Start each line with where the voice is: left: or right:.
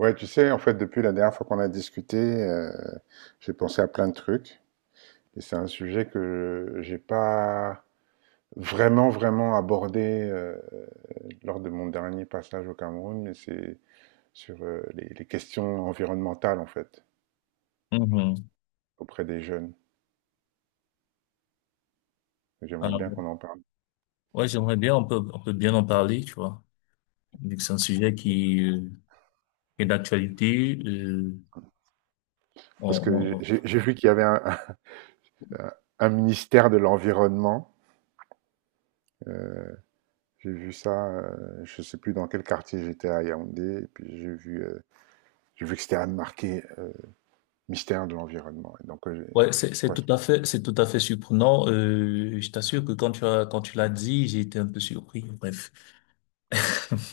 right: Ouais, tu sais, en fait, depuis la dernière fois qu'on a discuté, j'ai pensé à plein de trucs. Et c'est un sujet que j'ai pas vraiment abordé lors de mon dernier passage au Cameroun, mais c'est sur les questions environnementales, en fait,
left: Mhm.
right: auprès des jeunes. J'aimerais
left: Alors,
right: bien qu'on en parle.
left: ouais, j'aimerais bien, on peut bien en parler, tu vois, vu que c'est un sujet qui est d'actualité.
right: Parce que
left: On,
right: j'ai vu qu'il y avait un,
left: on-
right: un- un ministère de l'environnement. Euh, j'ai vu ça, je sais plus dans quel quartier j'étais à Yaoundé, et puis j'ai vu que c'était marqué Mystère de l'environnement. Et donc,
left: ouais,
right: quoi,
left: c'est tout à fait surprenant. Je t'assure que quand tu l'as dit, j'ai été un peu surpris. Bref.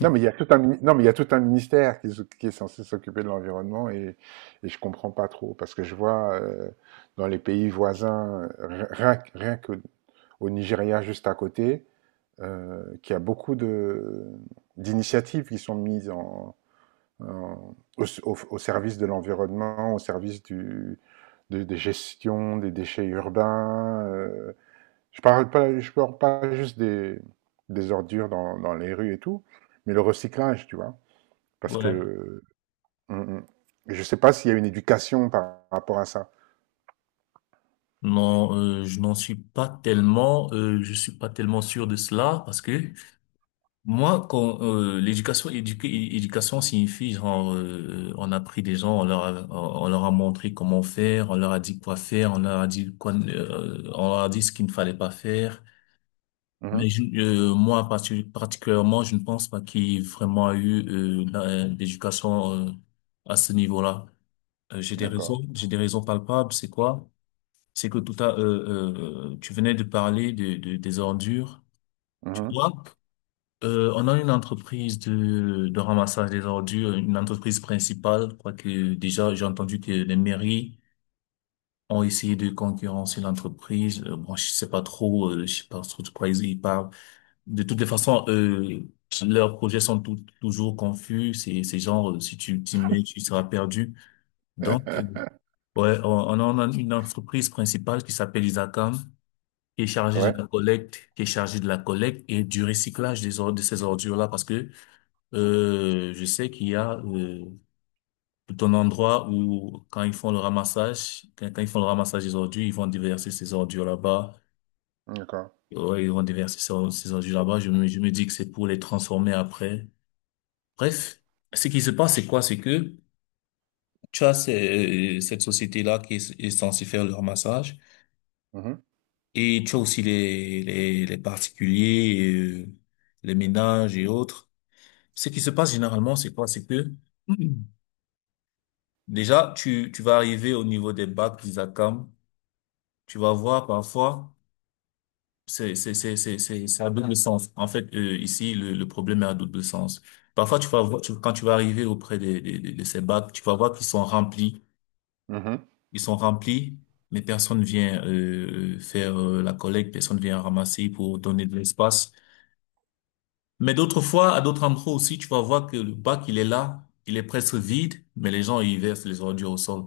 right: Non, mais il y a tout un, non, mais il y a tout un ministère qui, qui est censé s'occuper de l'environnement et je comprends pas trop parce que je vois dans les pays voisins, rien que au Nigeria juste à côté, qu'il y a beaucoup de d'initiatives qui sont mises au service de l'environnement, au service de, des gestions des déchets urbains. Je parle pas juste des ordures dans les rues et tout, mais le recyclage, tu vois. Parce
left: Ouais.
right: que mm, mm. je sais pas s'il y a une éducation par rapport à ça.
left: Non, je suis pas tellement sûr de cela, parce que moi, quand éducation signifie genre, on a pris des gens, on leur a montré comment faire, on leur a dit quoi faire, on leur a dit ce qu'il ne fallait pas faire. Mais
right: Mhm.
left: je- euh, moi particulièrement, je ne pense pas qu'il y ait vraiment eu l'éducation à ce niveau-là.
right: D'accord.
left: J'ai des raisons palpables. C'est quoi? C'est que tu venais de parler des ordures, tu
right: Mhm.
left: vois? On a une entreprise de ramassage des ordures, une entreprise principale. Je crois que déjà, j'ai entendu que les mairies ont essayé de concurrencer l'entreprise. Bon, je sais pas trop de quoi ils parlent. De toutes les façons, leurs projets sont toujours confus. C'est genre, si tu t'y mets, tu seras perdu. Donc, ouais, on a une entreprise principale qui s'appelle Isacam,
right: Ouais,
left: qui est chargée de la collecte et du recyclage des ordures, de ces ordures-là, parce que je sais qu'il y a tout un endroit où quand ils font le ramassage des ordures, ils vont déverser ces ordures là-bas.
right: d'accord.
left: Ouais, ils vont déverser ces ordures là-bas. Je me dis que c'est pour les transformer après. Bref, ce qui se passe, c'est quoi? C'est que tu as cette société-là qui est censée faire le ramassage,
right: Mhm.
left: et tu as aussi les particuliers, les ménages et autres. Ce qui se passe généralement, c'est quoi? C'est que déjà, tu vas arriver au niveau des bacs d'ISACAM. Tu vas voir parfois, c'est à double sens. En fait, ici, le problème est à double sens. Parfois, tu vas voir, quand tu vas arriver auprès de ces bacs, tu vas voir qu'ils sont remplis.
right: Mhm.
left: Ils sont remplis, mais personne vient, faire, la collecte, personne vient ramasser pour donner de l'espace. Mais d'autres fois, à d'autres endroits aussi, tu vas voir que le bac, il est là, il est presque vide, mais les gens, ils versent les ordures au sol.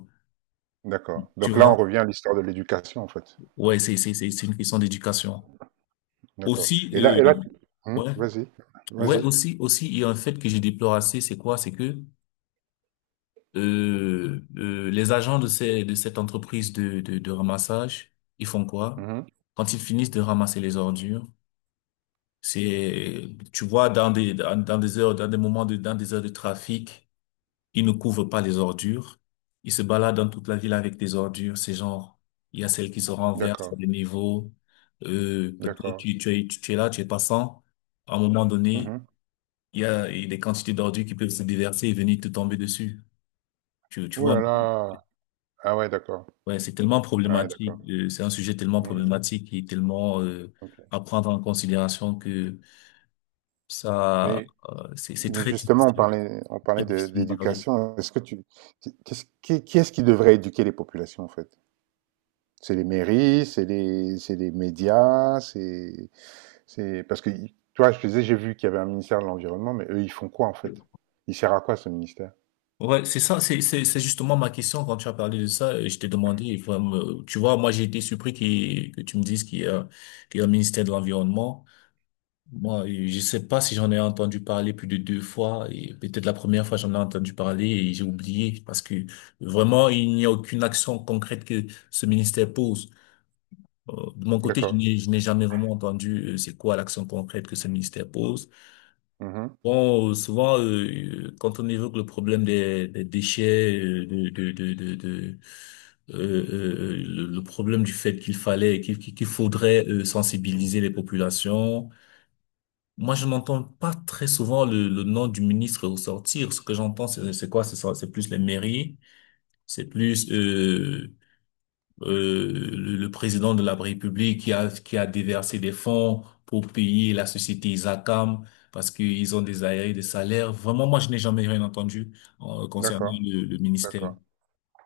right: D'accord.
left: Tu
right: Donc là, on
left: vois?
right: revient à l'histoire de l'éducation, en fait.
left: Ouais, c'est une question d'éducation.
right: D'accord.
left: Aussi,
right: Et là,
left: ouais,
right: vas-y,
left: ouais,
right: vas-y.
left: aussi, il y a un fait que je déplore assez, c'est quoi? C'est que les agents de cette entreprise de ramassage, ils font quoi?
right: Mhm.
left: Quand ils finissent de ramasser les ordures, c'est, tu vois, dans des heures de trafic, ils ne couvrent pas les ordures. Ils se baladent dans toute la ville avec des ordures. C'est genre, il y a celles qui se renversent
right: D'accord,
left: à des niveaux. Peut-être
right: d'accord.
left: tu es passant à un moment donné.
right: Mhm.
left: Il y a des quantités d'ordures qui peuvent se déverser et venir te tomber dessus. Tu
right: Ouh
left: vois,
right: là là. Ah ouais, d'accord.
left: ouais, c'est tellement
right: Ah ouais,
left: problématique.
right: d'accord.
left: C'est un sujet tellement
right: Mhm.
left: problématique et tellement à
right: Ok.
left: prendre en considération que ça,
right: Mais
left: c'est
right: Mais justement, on
left: très
right: parlait
left: difficile de parler.
right: d'éducation. Est-ce que tu, qu'est-ce- qui est-ce qui devrait éduquer les populations, en fait? C'est les mairies, c'est les médias, parce que, toi, je te disais, j'ai vu qu'il y avait un ministère de l'Environnement, mais eux, ils font quoi, en fait? Il sert à quoi, ce ministère?
left: Ouais, c'est ça, c'est justement ma question quand tu as parlé de ça. Je t'ai demandé, tu vois, moi j'ai été surpris que tu me dises qu'il y a un ministère de l'Environnement. Moi, je sais pas si j'en ai entendu parler plus de deux fois, et peut-être la première fois j'en ai entendu parler et j'ai oublié, parce que vraiment il n'y a aucune action concrète que ce ministère pose. De mon côté, je
right: D'accord.
left: n'ai je n'ai jamais vraiment entendu c'est quoi l'action concrète que ce ministère pose.
right: Mhm.
left: Bon, souvent quand on évoque le problème des déchets, le problème du fait qu'il fallait qu'il qu'il faudrait sensibiliser les populations. Moi, je n'entends pas très souvent le nom du ministre ressortir. Ce que j'entends, c'est quoi? C'est plus les mairies, c'est plus le président de la République qui a déversé des fonds pour payer la société Isacam parce qu'ils ont des aérés de salaire. Vraiment, moi, je n'ai jamais rien entendu concernant
right: D'accord.
left: le ministère.
right: D'accord.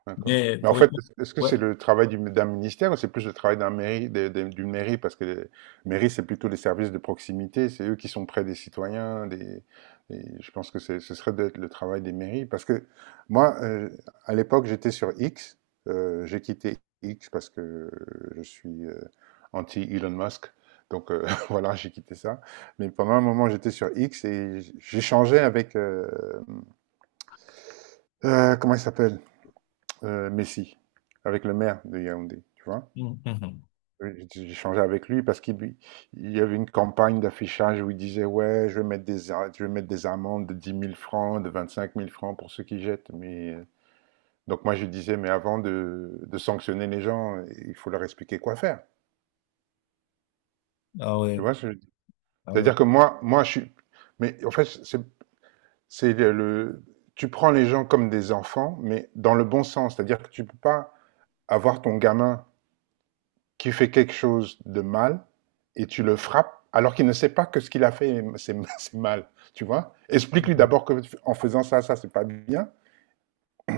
right: D'accord.
left: Mais
right: Mais en
left: pour
right: fait,
left: répondre,
right: est-ce que
left: ouais.
right: c'est le travail d'un ministère ou c'est plus le travail d'un mairie, d'une mairie? Parce que les mairies, c'est plutôt les services de proximité, c'est eux qui sont près des citoyens, je pense que ce serait d'être le travail des mairies. Parce que moi, à l'époque, j'étais sur X, j'ai quitté X parce que je suis anti-Elon Musk. Donc voilà, j'ai quitté ça. Mais pendant un moment, j'étais sur X et j'échangeais avec comment il s'appelle? Messi, avec le maire de Yaoundé, tu vois?
left: Mhm.
right: Oui, j'ai avec lui parce qu'il il y avait une campagne d'affichage où il disait: «Ouais, je vais mettre des amendes de dix mille francs, de vingt-cinq mille francs pour ceux qui jettent», mais donc moi, je lui disais: «Mais avant de sanctionner les gens, il faut leur expliquer quoi faire».
left: Ah
right: Tu
left: ouais,
right: vois ce que je veux dire?
left: ah ouais.
right: C'est-à-dire que moi, je suis mais en fait, c'est le tu prends les gens comme des enfants, mais dans le bon sens, c'est-à-dire que tu peux pas avoir ton gamin qui fait quelque chose de mal et tu le frappes alors qu'il ne sait pas que ce qu'il a fait c'est mal, tu vois. Explique-lui
left: Mhm.
right: d'abord que en faisant ça c'est pas bien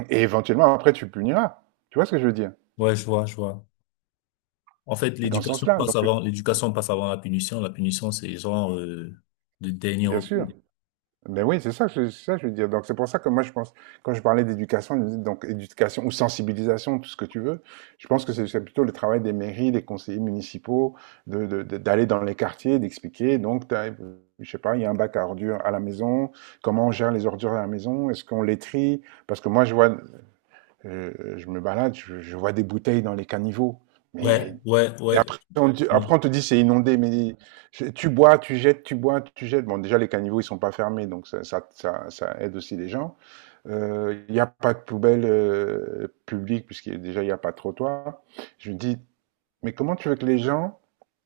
right: et éventuellement après tu puniras. Tu vois ce que je veux dire.
left: Ouais, je vois, je vois. En fait,
right: Et dans ce sens-là, donc
left: l'éducation passe avant la punition. La punition, c'est genre le dernier
right: bien
left: recours.
right: sûr. Ben oui, c'est ça, c'est ça que je veux dire. Donc c'est pour ça que moi je pense, quand je parlais d'éducation, je me dis donc éducation ou sensibilisation, tout ce que tu veux, je pense que c'est plutôt le travail des mairies, des conseillers municipaux, d'aller dans les quartiers, d'expliquer. Donc, t'as, je sais pas, il y a un bac à ordures à la maison, comment on gère les ordures à la maison, est-ce qu'on les trie? Parce que moi je vois, je me balade, je vois des bouteilles dans les caniveaux. Mais
left: Ouais, ouais, ouais, ouais.
right: après, on te dit c'est inondé, mais tu bois, tu jettes, tu bois, tu jettes. Bon, déjà, les caniveaux, ils sont pas fermés, donc ça aide aussi les gens. Il n'y a pas de poubelle publique, puisqu'il déjà, il n'y a pas de trottoir. Je me dis, mais comment tu veux que les gens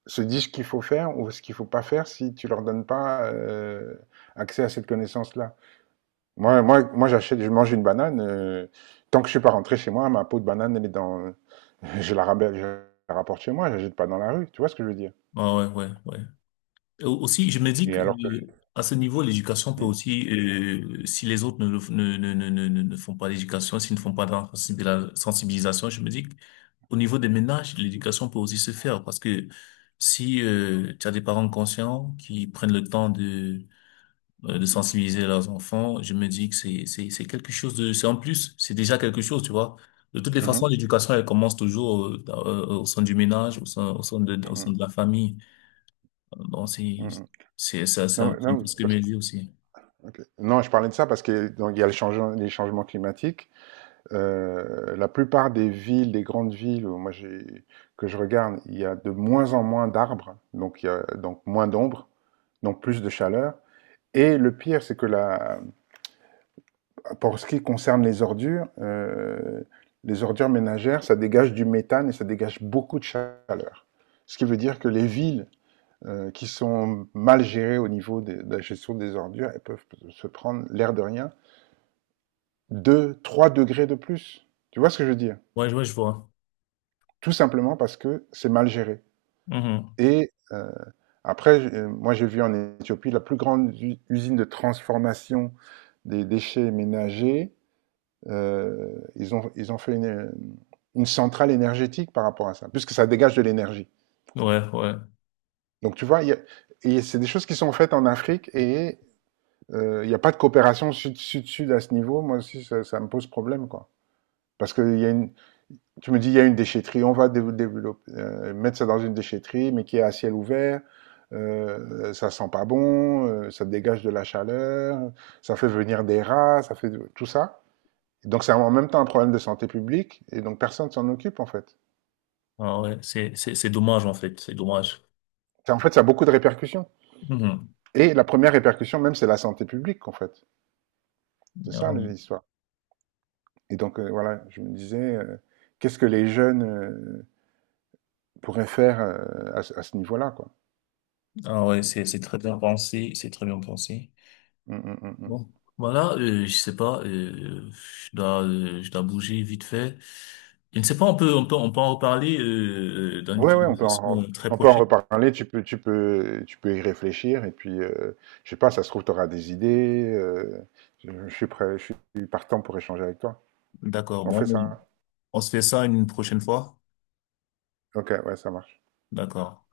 right: se disent ce qu'il faut faire ou ce qu'il faut pas faire si tu leur donnes pas accès à cette connaissance-là? Moi j'achète, je mange une banane. Tant que je suis pas rentré chez moi, ma peau de banane, elle est dans, je la ramène, je la rapporte chez moi, je la jette pas dans la rue. Tu vois ce que je veux dire?
left: Ah ouais, ouais, ouais. Et aussi, je me dis
right: Et
left: que
right: alors que
left: à ce niveau, l'éducation peut
right: mmh,
left: aussi, si les autres ne, le f- ne, ne, ne, ne, ne ne font pas l'éducation, s'ils ne font pas de la sensibilisation, je me dis qu'au niveau des ménages, l'éducation peut aussi se faire, parce que si tu as des parents conscients qui prennent le temps de sensibiliser leurs enfants, je me dis que c'est en plus, c'est déjà quelque chose, tu vois. De toutes les façons,
right: mmh
left: l'éducation elle commence toujours au sein du ménage, au sein
right: mh, mmh,
left: de la famille. Donc, c'est
right: mmh
left: c'est ça
right: Non,
left: ça c'est un
right: non,
left: peu ce que
right: parce
left: me dit aussi.
right: OK. Non, je parlais de ça parce que donc il y a le changement les changements climatiques. La plupart des villes, des grandes villes où moi j'ai que je regarde, il y a de moins en moins d'arbres, donc il y a donc moins d'ombre, donc plus de chaleur et le pire, c'est que la pour ce qui concerne les ordures ménagères, ça dégage du méthane et ça dégage beaucoup de chaleur. Ce qui veut dire que les villes qui sont mal gérées au niveau de la gestion des ordures, elles peuvent se prendre, l'air de rien, 2, 3 degrés de plus. Tu vois ce que je veux dire.
left: Ouais, ouais, je vois.
right: Tout simplement parce que c'est mal géré.
left: Mhm.
right: Et après, moi j'ai vu en Éthiopie la plus grande usine de transformation des déchets ménagers. Ils ont fait une centrale énergétique par rapport à ça, puisque ça dégage de l'énergie.
left: Ouais, ouais.
right: Donc tu vois, et c'est des choses qui sont faites en Afrique et il n'y a pas de coopération sud-sud-sud à ce niveau. Moi aussi, ça me pose problème, quoi. Parce que tu me dis, il y a une déchetterie, on va développer, mettre ça dans une déchetterie, mais qui est à ciel ouvert. Ça sent pas bon, ça dégage de la chaleur, ça fait venir des rats, ça fait tout ça. Donc c'est en même temps un problème de santé publique, et donc personne ne s'en occupe en fait.
left: Ah ouais, c'est dommage, en fait, c'est dommage.
right: En fait, ça a beaucoup de répercussions.
left: Mhm.
right: Et la première répercussion même, c'est la santé publique en fait. C'est
left: Ah
right: ça
left: oui.
right: l'histoire. Et donc voilà, je me disais, qu'est-ce que les jeunes euh, pourrait faire à ce niveau-là, quoi.
left: Ah ouais, c'est très bien pensé, c'est très bien pensé.
right: Mm, mm, mm, mm.
left: Bon, voilà, je sais pas, je dois bouger vite fait. Je ne sais pas, on peut, en reparler dans une
right: Ouais, ouais,
left: conversation très
right: on peut en
left: prochaine.
right: reparler, tu peux y réfléchir, et puis, je sais pas, ça se trouve, tu auras des idées, je suis prêt, je suis partant pour échanger avec toi.
left: D'accord.
right: On
left: Bon,
right: fait
left: on
right: ça?
left: on se fait ça une prochaine fois.
right: Ok, ouais, ça marche.
left: D'accord.